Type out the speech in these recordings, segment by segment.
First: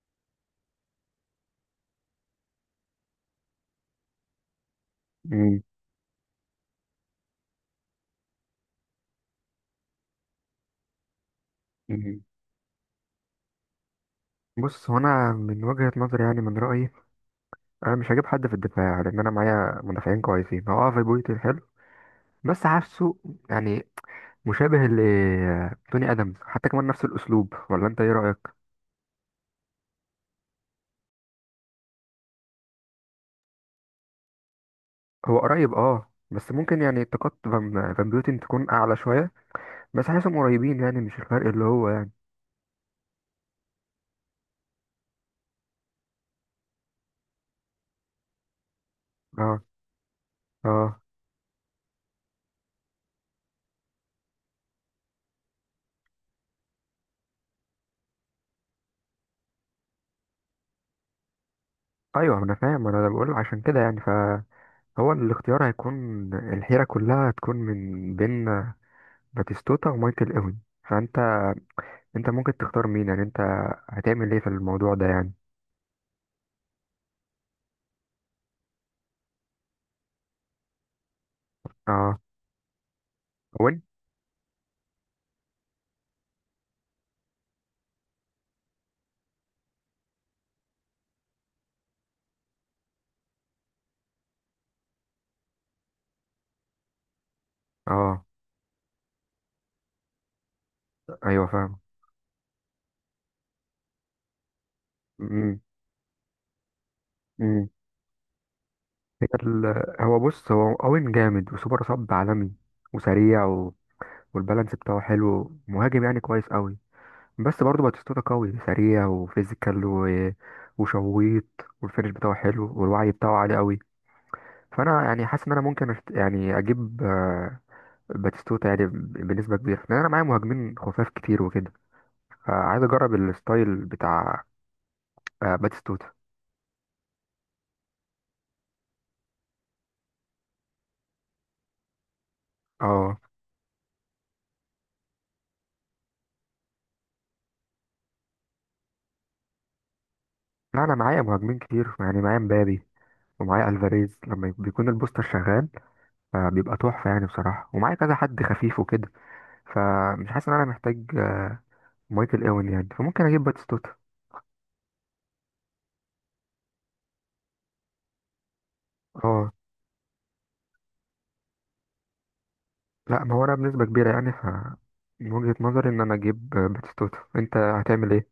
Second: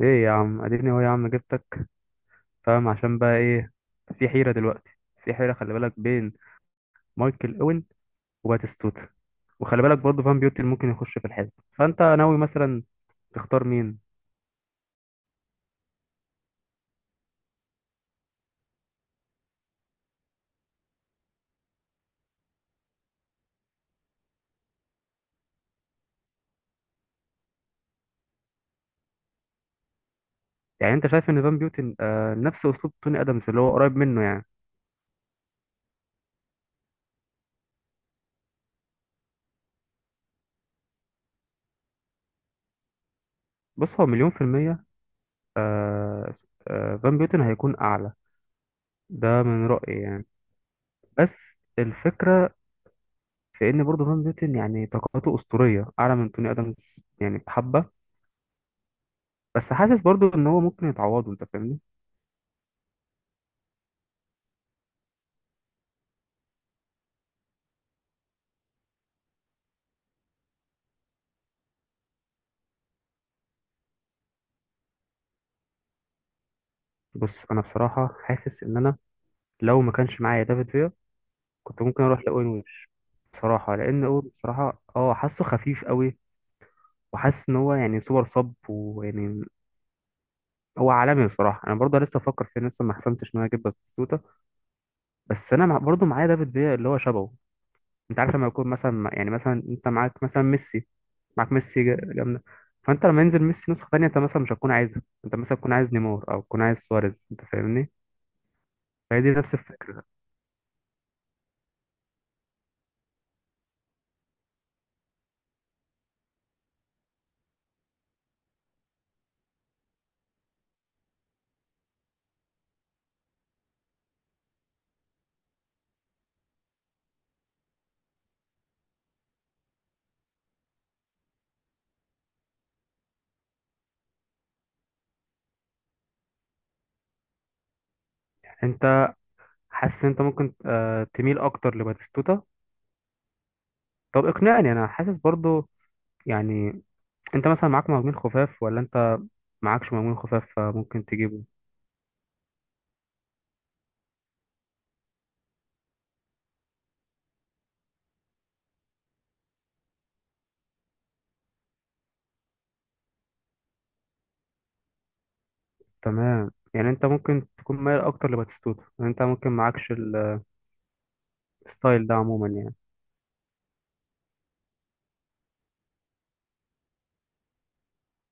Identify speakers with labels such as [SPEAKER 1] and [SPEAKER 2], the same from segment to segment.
[SPEAKER 1] ايه يا عم اديني اهو يا عم جبتك. فاهم عشان بقى ايه؟ في حيرة دلوقتي، في حيرة
[SPEAKER 2] مم.
[SPEAKER 1] خلي بالك بين مايكل اوين وباتيستوتا. وخلي بالك برضه فان بيوتن ممكن يخش في الحزب. فانت
[SPEAKER 2] مم.
[SPEAKER 1] ناوي مثلا تختار مين؟
[SPEAKER 2] بص هو انا من وجهة نظري يعني من رأيي انا مش هجيب حد في الدفاع يعني، لان انا معايا مدافعين كويسين. هو اه في بويتي حلو بس حاسه يعني مشابه لتوني ادمز حتى كمان نفس الاسلوب، ولا انت ايه رأيك؟
[SPEAKER 1] يعني انت شايف ان فان بيوتن آه نفس اسلوب توني ادمز اللي هو قريب منه يعني.
[SPEAKER 2] هو قريب اه بس ممكن يعني طاقات فان بيوتن تكون اعلى شوية، بس حاسسهم قريبين يعني مش الفرق اللي هو يعني.
[SPEAKER 1] بص هو مليون في المية، آه، آه فان بيوتن هيكون اعلى. ده
[SPEAKER 2] اه
[SPEAKER 1] من رأيي يعني.
[SPEAKER 2] اه
[SPEAKER 1] بس الفكرة في ان برضه فان بيوتن يعني طاقته اسطورية اعلى من توني ادمز يعني بحبة. بس حاسس برضه ان هو ممكن يتعوضه، انت فاهمني؟
[SPEAKER 2] ايوه انا فاهم، انا بقول عشان كده يعني فهو الاختيار هيكون، الحيرة كلها هتكون من بين باتيستوتا ومايكل اوين. فانت انت ممكن تختار مين يعني؟ انت هتعمل ايه في الموضوع ده يعني؟
[SPEAKER 1] بص انا بصراحه حاسس ان انا لو ما كانش معايا دافيد فيا كنت ممكن اروح
[SPEAKER 2] اه
[SPEAKER 1] لاوين ويبش بصراحه،
[SPEAKER 2] اوين.
[SPEAKER 1] لان اوين بصراحه اه حاسه خفيف قوي. وحاسس ان هو يعني سوبر صب ويعني هو عالمي بصراحه. انا برضه لسه بفكر فيه، لسه ما حسمتش ان انا اجيب باتيستوتا. بس انا برضه معايا دافيد فيا اللي هو شبهه. انت
[SPEAKER 2] اه
[SPEAKER 1] عارف لما يكون مثلا يعني مثلا انت معاك مثلا ميسي،
[SPEAKER 2] ايوه
[SPEAKER 1] معاك
[SPEAKER 2] فاهم.
[SPEAKER 1] ميسي جامده. فانت لما ينزل ميسي نسخه ثانيه انت مثلا مش هتكون عايزها، انت مثلا
[SPEAKER 2] امم.
[SPEAKER 1] تكون عايز نيمار او تكون عايز سواريز، انت
[SPEAKER 2] امم.
[SPEAKER 1] فاهمني؟ فهي دي نفس الفكره.
[SPEAKER 2] بص هو اوين جامد وسوبر صب عالمي وسريع و والبالانس بتاعه حلو، مهاجم يعني كويس قوي. بس برضه باتيستوتا قوي سريع وفيزيكال و وشويط، والفينش بتاعه حلو والوعي بتاعه عالي قوي. فانا يعني حاسس ان انا ممكن أشت... يعني اجيب باتيستوتا يعني بنسبة كبيرة، لان انا معايا مهاجمين خفاف كتير وكده، فعايز اجرب الستايل بتاع باتيستوتا.
[SPEAKER 1] انت حاسس انت ممكن تميل اكتر لباتيستوتا.
[SPEAKER 2] اه
[SPEAKER 1] طب اقنعني، انا حاسس برضو يعني انت مثلا معاك مهاجمين خفاف ولا انت معاكش مهاجمين خفاف
[SPEAKER 2] لا انا
[SPEAKER 1] فممكن
[SPEAKER 2] معايا
[SPEAKER 1] تجيبه.
[SPEAKER 2] مهاجمين كتير يعني، معايا مبابي ومعايا الفاريز لما بيكون البوستر شغال، بيبقى تحفه يعني بصراحه، ومعايا كذا حد خفيف وكده، فمش حاسس ان انا محتاج مايكل اوين يعني، فممكن اجيب باتيستوتا.
[SPEAKER 1] تمام يعني انت ممكن تكون مايل اكتر لباتيستوتا، يعني انت ممكن
[SPEAKER 2] اه
[SPEAKER 1] معاكش الستايل ده عموما يعني.
[SPEAKER 2] لا ما هو انا بنسبه كبيره يعني، ف من وجهه نظري ان انا اجيب باتيستوتا. انت هتعمل ايه؟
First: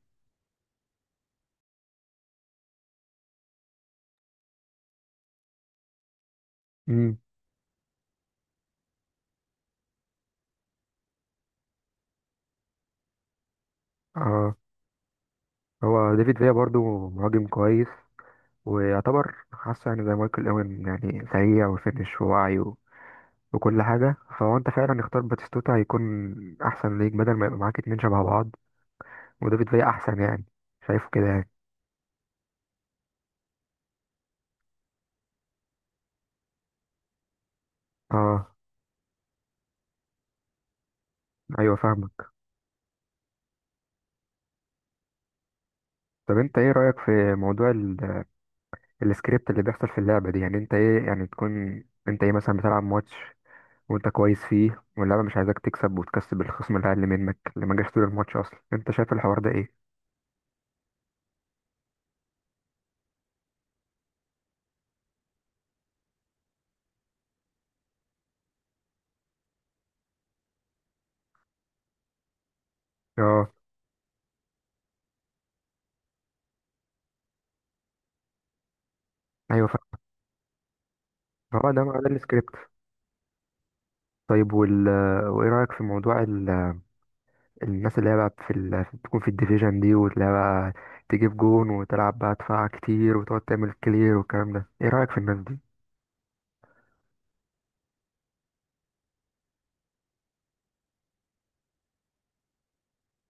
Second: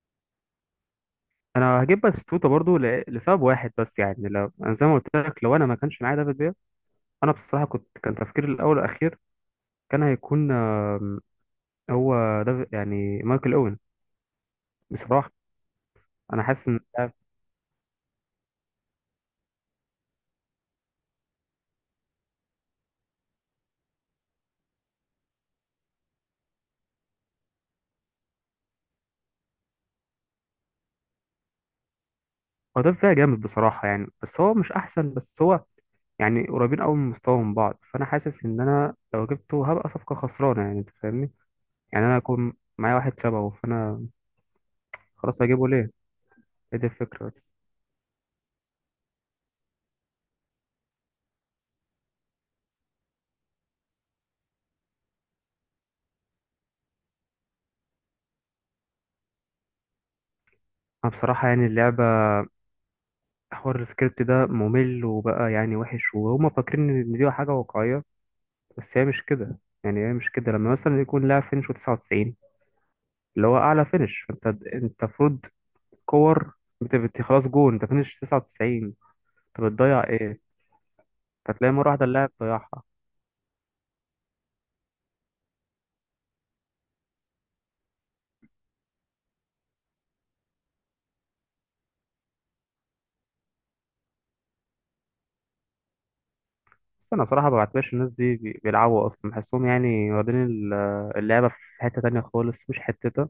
[SPEAKER 1] انا هجيب باتيستوتا برضو لسبب واحد بس، يعني لو انا زي ما قلت لك لو انا ما كانش معايا دافيد بيا،
[SPEAKER 2] امم.
[SPEAKER 1] انا بصراحة كنت كان تفكيري الاول والاخير كان هيكون هو ده يعني مايكل اوين
[SPEAKER 2] اه
[SPEAKER 1] بصراحة.
[SPEAKER 2] هو ديفيد
[SPEAKER 1] انا
[SPEAKER 2] فيا
[SPEAKER 1] حاسس ان
[SPEAKER 2] برضو مهاجم كويس ويعتبر حاسه يعني زي مايكل اوين، يعني سريع وفينش ووعي وكل حاجة، فهو انت فعلا اختار باتيستوتا هيكون احسن ليك بدل ما يبقى معاك اتنين شبه بعض، ودافيد فيا احسن يعني. شايفه كده يعني.
[SPEAKER 1] هو ده فيها جامد بصراحة يعني، بس هو مش أحسن، بس هو يعني قريبين أوي من مستواهم بعض. فأنا حاسس
[SPEAKER 2] اه
[SPEAKER 1] إن أنا لو جبته هبقى صفقة خسرانة يعني، أنت فاهمني؟
[SPEAKER 2] ايوه
[SPEAKER 1] يعني أنا
[SPEAKER 2] فاهمك.
[SPEAKER 1] أكون معايا واحد شبهه فأنا خلاص هجيبه ليه؟
[SPEAKER 2] طب انت ايه
[SPEAKER 1] هي دي
[SPEAKER 2] رأيك
[SPEAKER 1] الفكرة
[SPEAKER 2] في
[SPEAKER 1] بس.
[SPEAKER 2] موضوع السكريبت اللي بيحصل في اللعبة دي؟ يعني انت ايه، يعني تكون انت ايه مثلا بتلعب ماتش وانت كويس فيه واللعبة مش عايزاك تكسب، وتكسب الخصم اللي اقل منك اللي ما جاش طول الماتش اصلا، انت شايف الحوار ده ايه؟
[SPEAKER 1] أنا بصراحة يعني اللعبة، حوار السكريبت ده ممل وبقى يعني وحش، وهما فاكرين إن دي حاجة واقعية بس هي مش كده. يعني هي مش كده لما مثلا يكون لاعب فينش 99 اللي
[SPEAKER 2] اه
[SPEAKER 1] هو أعلى فينش فأنت أنت المفروض كور، خلاص جون أنت فينش 99، أنت
[SPEAKER 2] ايوه فاهم.
[SPEAKER 1] بتضيع إيه؟
[SPEAKER 2] هو
[SPEAKER 1] فتلاقي
[SPEAKER 2] ده
[SPEAKER 1] مرة واحدة اللاعب
[SPEAKER 2] السكريبت.
[SPEAKER 1] ضيعها.
[SPEAKER 2] طيب وايه رأيك في موضوع الناس اللي هي بقى في تكون في الديفيجن دي واللي هي بقى تجيب جون وتلعب بقى دفاع كتير وتقعد تعمل كلير والكلام ده، ايه رأيك في الناس دي؟
[SPEAKER 1] بس أنا بصراحة ما بعتبرش الناس دي بيلعبوا أصلا، بحسهم يعني واخدين اللعبة في حتة تانية خالص مش حتتها.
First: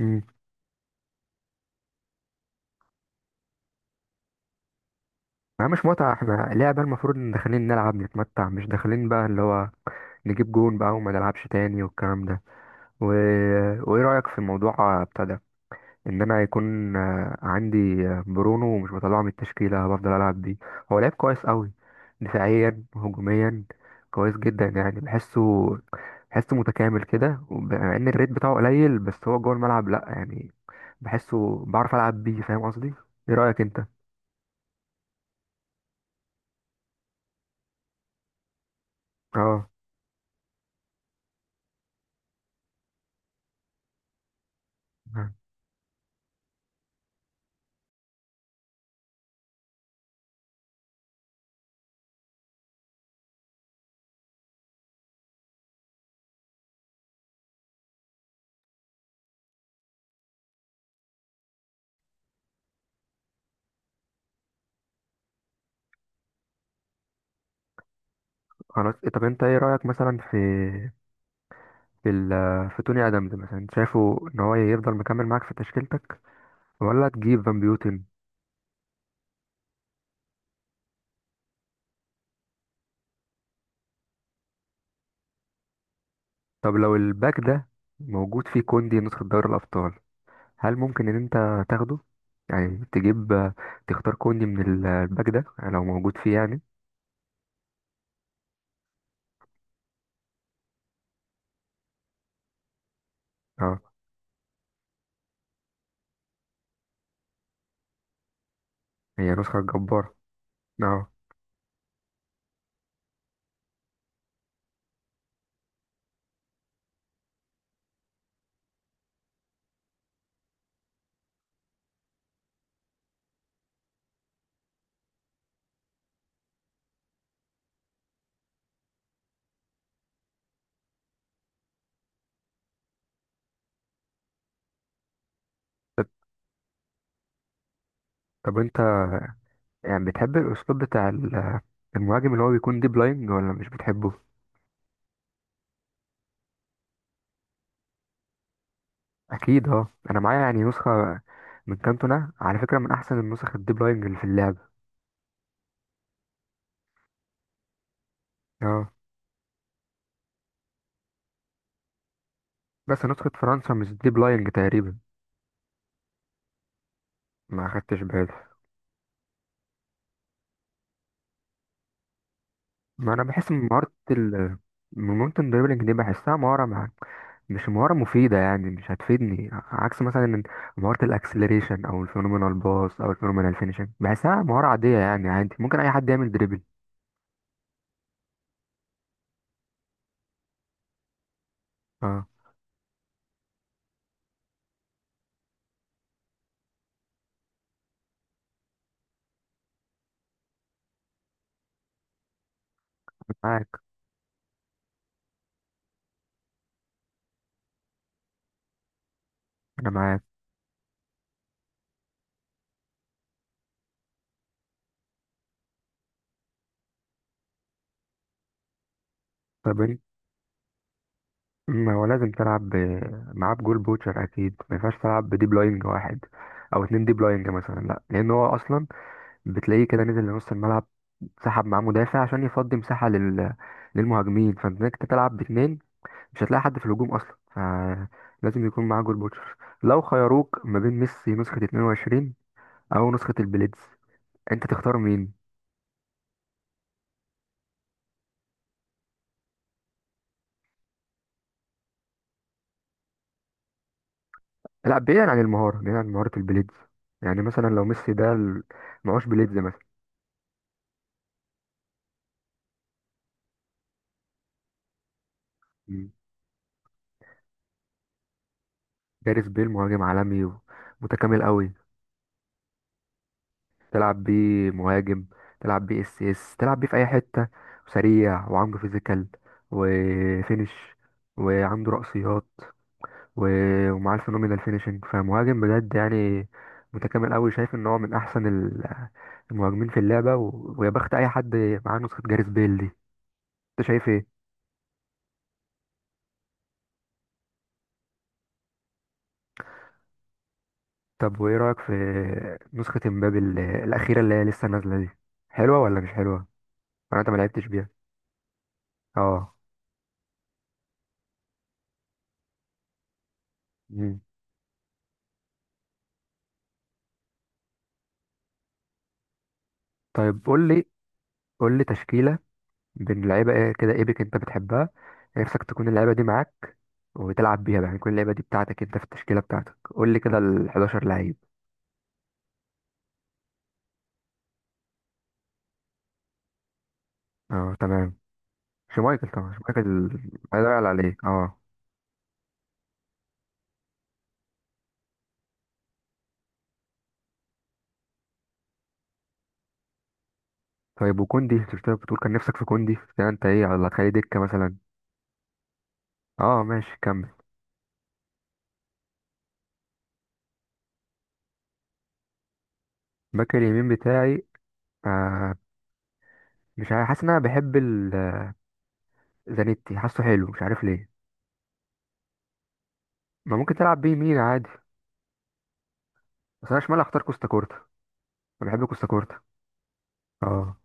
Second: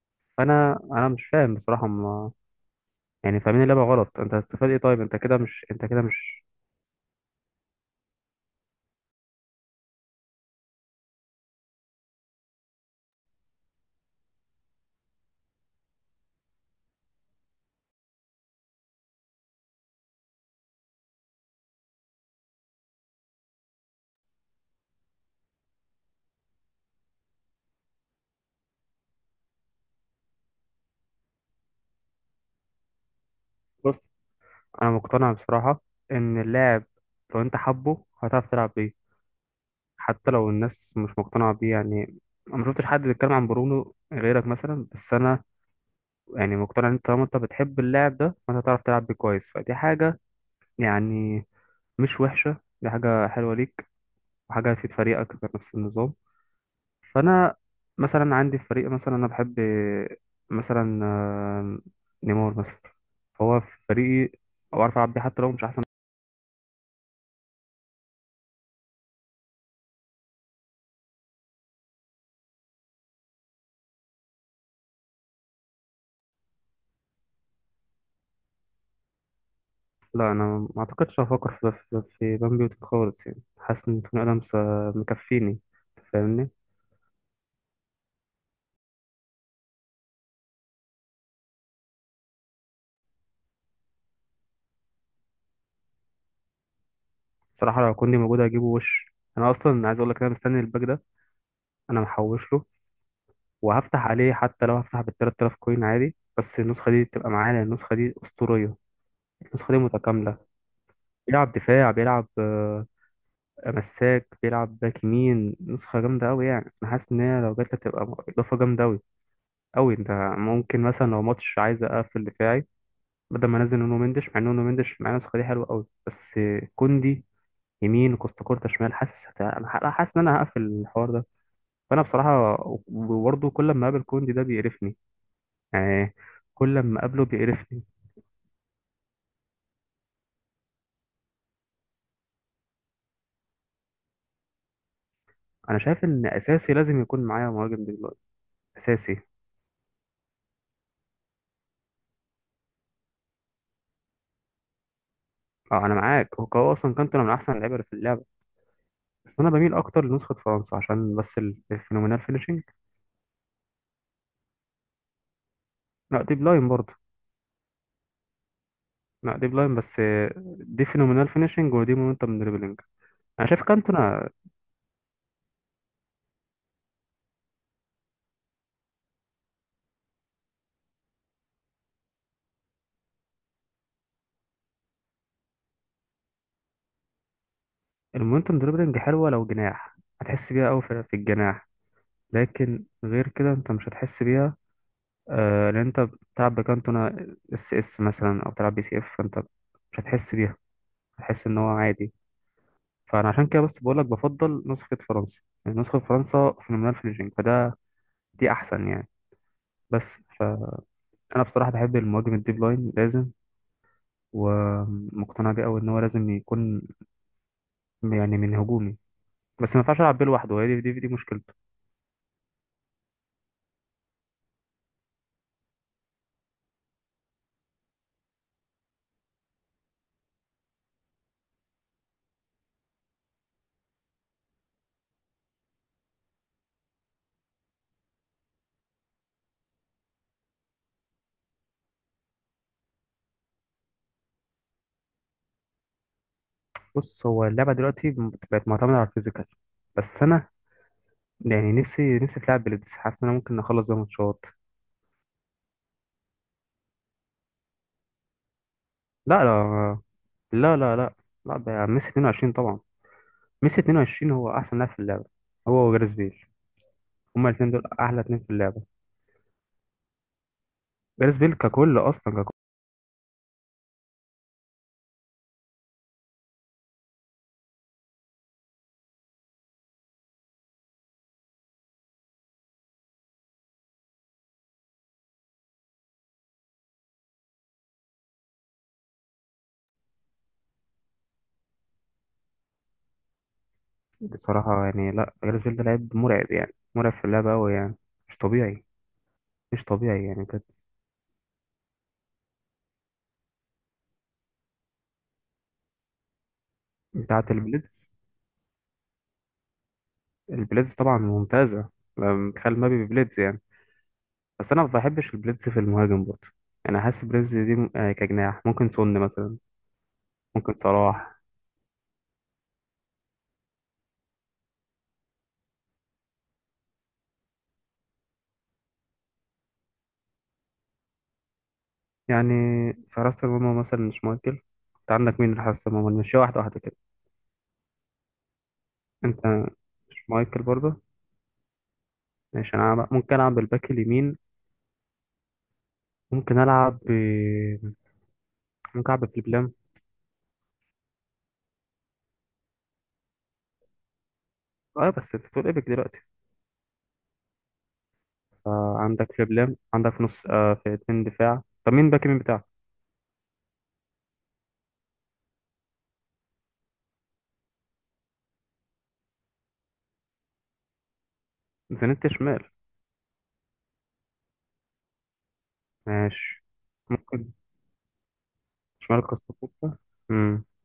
[SPEAKER 2] امم.
[SPEAKER 1] فأنا أنا مش فاهم بصراحة ما، يعني فاهمين اللعبة غلط. أنت هتستفاد إيه؟ طيب أنت كده مش،
[SPEAKER 2] ما
[SPEAKER 1] أنت
[SPEAKER 2] مش
[SPEAKER 1] كده
[SPEAKER 2] متعة،
[SPEAKER 1] مش.
[SPEAKER 2] احنا لعبة المفروض ان داخلين نلعب نتمتع، مش داخلين بقى اللي هو نجيب جون بقى وما نلعبش تاني والكلام ده و وايه رأيك في موضوع ابتدى ان انا هيكون عندي برونو ومش بطلعه من التشكيله بفضل العب بيه؟ هو لعيب كويس قوي دفاعيا وهجوميا، كويس جدا يعني. بحسه متكامل كده، مع ان الريت بتاعه قليل بس هو جوه الملعب لا يعني، بحسه بعرف العب بيه، فاهم قصدي؟ ايه رايك انت؟
[SPEAKER 1] بص أنا مقتنع بصراحة إن اللاعب لو أنت حبه هتعرف تلعب بيه
[SPEAKER 2] اه
[SPEAKER 1] حتى لو الناس مش مقتنعة بيه يعني. أنا ما شفتش حد بيتكلم عن برونو غيرك مثلا، بس أنا يعني مقتنع إن أنت طالما أنت بتحب اللاعب ده فأنت هتعرف تلعب بيه كويس، فدي حاجة يعني مش وحشة، دي حاجة حلوة ليك وحاجة هتفيد فريقك في نفس النظام. فأنا مثلا عندي في فريق مثلا أنا بحب مثلا نيمار مثلا، فهو في فريقي أو أعرف ألعب بيه حتى لو مش أحسن.
[SPEAKER 2] خلاص. طب انت ايه رايك مثلا في في ال... في توني ادمز مثلا؟ شايفه ان هو يفضل مكمل معاك في تشكيلتك، ولا تجيب فان بيوتن؟
[SPEAKER 1] لا أنا ما أعتقدش هفكر في بان بيوتي خالص، يعني حاسس إن توني آدمز مكفيني، فاهمني؟
[SPEAKER 2] طب لو الباك ده موجود فيه كوندي نسخة دوري الأبطال، هل ممكن إن أنت تاخده؟ يعني تجيب تختار كوندي من الباك ده لو موجود فيه يعني.
[SPEAKER 1] صراحة لو كوندي موجود هجيبه، وش أنا أصلا عايز أقول لك، أنا مستني الباك ده، أنا محوش له
[SPEAKER 2] اه
[SPEAKER 1] وهفتح عليه حتى لو هفتح بال 3000 كوين عادي، بس النسخة دي تبقى معايا لأن النسخة دي أسطورية.
[SPEAKER 2] هي نسخة
[SPEAKER 1] النسخة دي
[SPEAKER 2] جبارة.
[SPEAKER 1] متكاملة،
[SPEAKER 2] اه.
[SPEAKER 1] بيلعب دفاع، بيلعب مساك، بيلعب باك يمين، نسخة جامدة أوي يعني. أنا حاسس إن هي لو جت هتبقى إضافة جامدة أوي أوي. أنت ممكن مثلا لو ماتش عايز أقفل دفاعي بدل ما أنزل نونو مندش، مع إن نونو مندش مع النسخة دي حلوة أوي، بس كوندي يمين وكوستا كورتا شمال حاسس حاسس إن أنا هقفل الحوار ده. فأنا بصراحة برضه كل ما أقابل كوندي ده بيقرفني
[SPEAKER 2] طب
[SPEAKER 1] يعني، كل ما أقابله بيقرفني.
[SPEAKER 2] طب أنت يعني بتحب الأسلوب بتاع المهاجم اللي هو بيكون ديب لاين ولا مش بتحبه؟
[SPEAKER 1] أنا شايف إن أساسي لازم يكون معايا مهاجم دلوقتي، أساسي.
[SPEAKER 2] أكيد اه أنا معايا يعني نسخة من كانتونا على فكرة، من أحسن النسخ الديب لاينج اللي في اللعبة.
[SPEAKER 1] اه انا معاك، هو اصلا كانتونا من احسن اللعيبه اللي في اللعبه.
[SPEAKER 2] اه
[SPEAKER 1] بس انا بميل اكتر لنسخه فرنسا عشان بس الفينومينال فينيشنج.
[SPEAKER 2] بس نسخة فرنسا مش ديب لاينج تقريبا.
[SPEAKER 1] لا دي بلاين برضه.
[SPEAKER 2] ما أخدتش بالي.
[SPEAKER 1] لا دي بلاين بس دي فينومينال فينيشنج ودي مومنتم دريبلينج.
[SPEAKER 2] ما انا
[SPEAKER 1] انا
[SPEAKER 2] بحس
[SPEAKER 1] شايف
[SPEAKER 2] ان
[SPEAKER 1] كانتونا.
[SPEAKER 2] مهارة الدريبلينج دي بحسها مهارة مش مهارة مفيدة يعني، مش هتفيدني عكس مثلا إن مهارة الاكسلريشن او الفينومينال باص او الفينومينال فينيشنج، بحسها مهارة عادية يعني، عادي ممكن اي حد يعمل دريبل.
[SPEAKER 1] المومنتم دريبلينج حلوه لو جناح، هتحس بيها قوي في الجناح.
[SPEAKER 2] اه
[SPEAKER 1] لكن غير كده انت مش هتحس بيها. آه لان انت بتلعب بكانتونا اس اس مثلا او بتلعب بي سي اف فانت مش هتحس بيها، هتحس ان هو عادي. فانا عشان كده
[SPEAKER 2] معاك.
[SPEAKER 1] بس بقول لك بفضل نسخه فرنسا. يعني نسخه فرنسا فينومينال فينيشنج فده دي احسن يعني.
[SPEAKER 2] انا
[SPEAKER 1] بس
[SPEAKER 2] معاك.
[SPEAKER 1] فانا بصراحه بحب المهاجم الديب لاين لازم، ومقتنع بيه قوي ان هو لازم يكون يعني من هجومي، بس ما
[SPEAKER 2] طب
[SPEAKER 1] ينفعش
[SPEAKER 2] انت
[SPEAKER 1] العب بيه لوحده، هي دي مشكلته.
[SPEAKER 2] ما هو لازم تلعب معاه بجول بوتشر، اكيد ما ينفعش تلعب بديب لاينج واحد او اتنين ديب لاينج مثلا لا، لان هو اصلا بتلاقيه كده نزل لنص الملعب، سحب معاه مدافع عشان يفضي مساحة للمهاجمين، فانت إنك تلعب باتنين مش هتلاقي حد في الهجوم اصلا، فلازم يكون معاه جول بوتشر. لو خيروك ما بين ميسي نسخة 22 او نسخة البليدز، انت تختار مين؟
[SPEAKER 1] بص هو اللعبه دلوقتي بقت معتمده على الفيزيكال، بس انا يعني نفسي نفسي في لعب بليدز، حاسس ان انا ممكن اخلص بيها ماتشات.
[SPEAKER 2] لا بعيدا عن المهارة، بعيدا عن مهارة البليدز، يعني مثلا لو ميسي ده معهوش
[SPEAKER 1] لا
[SPEAKER 2] بليدز مثلا.
[SPEAKER 1] لا لا، لا لا لا، ده ميسي 22 طبعا. ميسي 22 هو احسن لاعب في اللعبه، هو
[SPEAKER 2] مم.
[SPEAKER 1] وجاريث بيل. هما الاثنين دول احلى اتنين في اللعبه.
[SPEAKER 2] جاريث بيل مهاجم عالمي
[SPEAKER 1] جاريث
[SPEAKER 2] ومتكامل
[SPEAKER 1] بيل
[SPEAKER 2] قوي،
[SPEAKER 1] ككل اصلا ككل.
[SPEAKER 2] تلعب بيه مهاجم، تلعب بيه اس اس، تلعب بيه في اي حتة، سريع وعنده فيزيكال وفينش وعنده رأسيات ومعاه الفينومينال فينيشنج، فمهاجم بجد يعني، متكامل قوي. شايف ان هو من احسن المهاجمين في اللعبه، ويا بخت اي حد معاه نسخه جاريث بيل دي. انت شايف ايه؟
[SPEAKER 1] بصراحه يعني لا، جاريث بيل ده لعيب مرعب يعني، مرعب في اللعبه قوي يعني. مش طبيعي، مش طبيعي يعني كانت.
[SPEAKER 2] طب وايه رايك في نسخه امبابي الاخيره اللي هي لسه نازله دي، حلوه ولا مش حلوه، ولا انت ما
[SPEAKER 1] بتاعه
[SPEAKER 2] لعبتش بيها؟
[SPEAKER 1] البليدز؟
[SPEAKER 2] اه.
[SPEAKER 1] البليدز طبعا ممتازه، لما بتخيل مبابي بليدز يعني.
[SPEAKER 2] مم.
[SPEAKER 1] بس انا ما بحبش البليدز في المهاجم برضه. انا حاسس بليدز دي كجناح ممكن سون مثلا،
[SPEAKER 2] طيب قول
[SPEAKER 1] ممكن
[SPEAKER 2] لي،
[SPEAKER 1] صلاح.
[SPEAKER 2] قول لي تشكيله بين لعيبه ايه كده ايبك انت بتحبها، نفسك تكون اللعيبه دي معاك وتلعب بيها بقى يعني. كل اللعيبه دي بتاعتك انت في التشكيله بتاعتك، قول لي كده ال 11 لعيب.
[SPEAKER 1] يعني في حراسه المرمى مثلا مش مايكل، انت عندك مين في حراسه المرمى؟ مش واحده واحده كده؟
[SPEAKER 2] اه تمام. شمايكل
[SPEAKER 1] انت
[SPEAKER 2] طبعا شمايكل،
[SPEAKER 1] مش مايكل
[SPEAKER 2] لا يعلى
[SPEAKER 1] برضه.
[SPEAKER 2] عليه اه.
[SPEAKER 1] ماشي، انا ممكن اعمل باك اليمين، ممكن العب ب، ممكن العب بفليبلام.
[SPEAKER 2] طيب وكوندي شفتها بتقول كان نفسك في كوندي ده، انت ايه، على هتخليه دكة مثلا؟
[SPEAKER 1] اه بس انت بتقول ايبك دلوقتي.
[SPEAKER 2] اه ماشي كمل.
[SPEAKER 1] فعندك فليبلام، عندك في نص آه في اتنين دفاع. طب مين باك يمين بتاعك؟
[SPEAKER 2] باك اليمين بتاعي آه مش عارف، حاسس ان انا بحب زانيتي، حاسه حلو مش عارف ليه.
[SPEAKER 1] زانيت شمال.
[SPEAKER 2] ما ممكن تلعب بيه يمين عادي.
[SPEAKER 1] ماشي
[SPEAKER 2] بس انا شمال اختار كوستا
[SPEAKER 1] ممكن.
[SPEAKER 2] كورتا، انا بحب كوستا
[SPEAKER 1] شمال
[SPEAKER 2] كورتا.
[SPEAKER 1] كاستافوتا، امم.
[SPEAKER 2] اه،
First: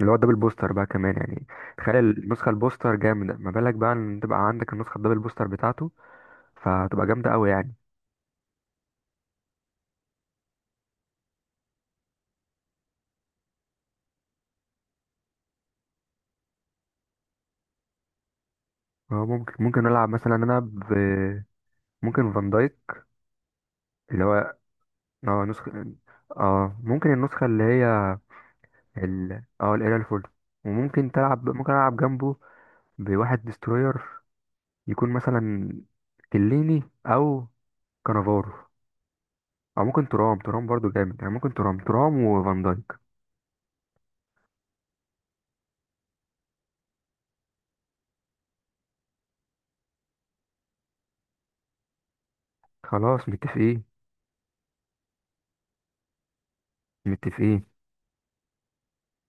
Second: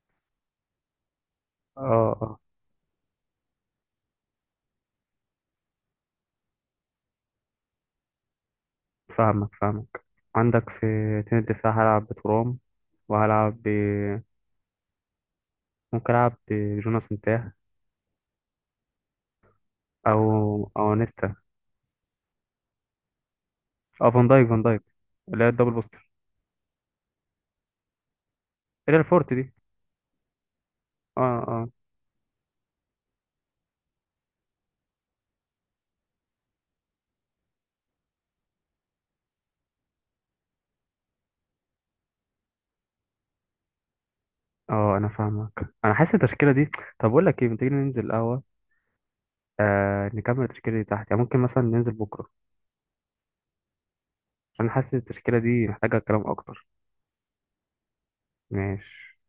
[SPEAKER 2] اللي هو الدبل بوستر بقى كمان يعني،
[SPEAKER 1] اه.
[SPEAKER 2] تخيل
[SPEAKER 1] اه
[SPEAKER 2] النسخة البوستر جامدة، ما بالك بقى ان تبقى عندك النسخة الدبل بوستر بتاعته، فتبقى جامدة قوي يعني.
[SPEAKER 1] فاهمك فاهمك. عندك في اتنين دفاع هلعب بترام وهلعب ب، ممكن العب بجوناس نتاه،
[SPEAKER 2] اه ممكن نلعب
[SPEAKER 1] او
[SPEAKER 2] مثلا انا
[SPEAKER 1] او نيستا.
[SPEAKER 2] ممكن فان دايك
[SPEAKER 1] اه
[SPEAKER 2] اللي
[SPEAKER 1] فان
[SPEAKER 2] هو
[SPEAKER 1] دايك فان دايك اللي
[SPEAKER 2] اه
[SPEAKER 1] هي الدبل
[SPEAKER 2] نسخة،
[SPEAKER 1] بوستر،
[SPEAKER 2] اه ممكن النسخة اللي هي
[SPEAKER 1] اللي هي
[SPEAKER 2] ال
[SPEAKER 1] الفورت دي.
[SPEAKER 2] اه القليله الفل، وممكن
[SPEAKER 1] اه
[SPEAKER 2] تلعب
[SPEAKER 1] آه.
[SPEAKER 2] ممكن ألعب جنبه بواحد ديستروير، يكون مثلا كليني أو كانافارو، أو ممكن ترام ترام برضو جامد يعني، ممكن ترام ترام وفان دايك.
[SPEAKER 1] اه انا فاهمك، انا حاسس التشكيله دي، طب اقول لك ايه؟ ما تيجي ننزل القهوه آه نكمل التشكيله دي تحت، يعني ممكن مثلا ننزل بكره،
[SPEAKER 2] خلاص متفقين.
[SPEAKER 1] عشان حاسس التشكيله دي محتاجه كلام اكتر.
[SPEAKER 2] متفقين.
[SPEAKER 1] ماشي.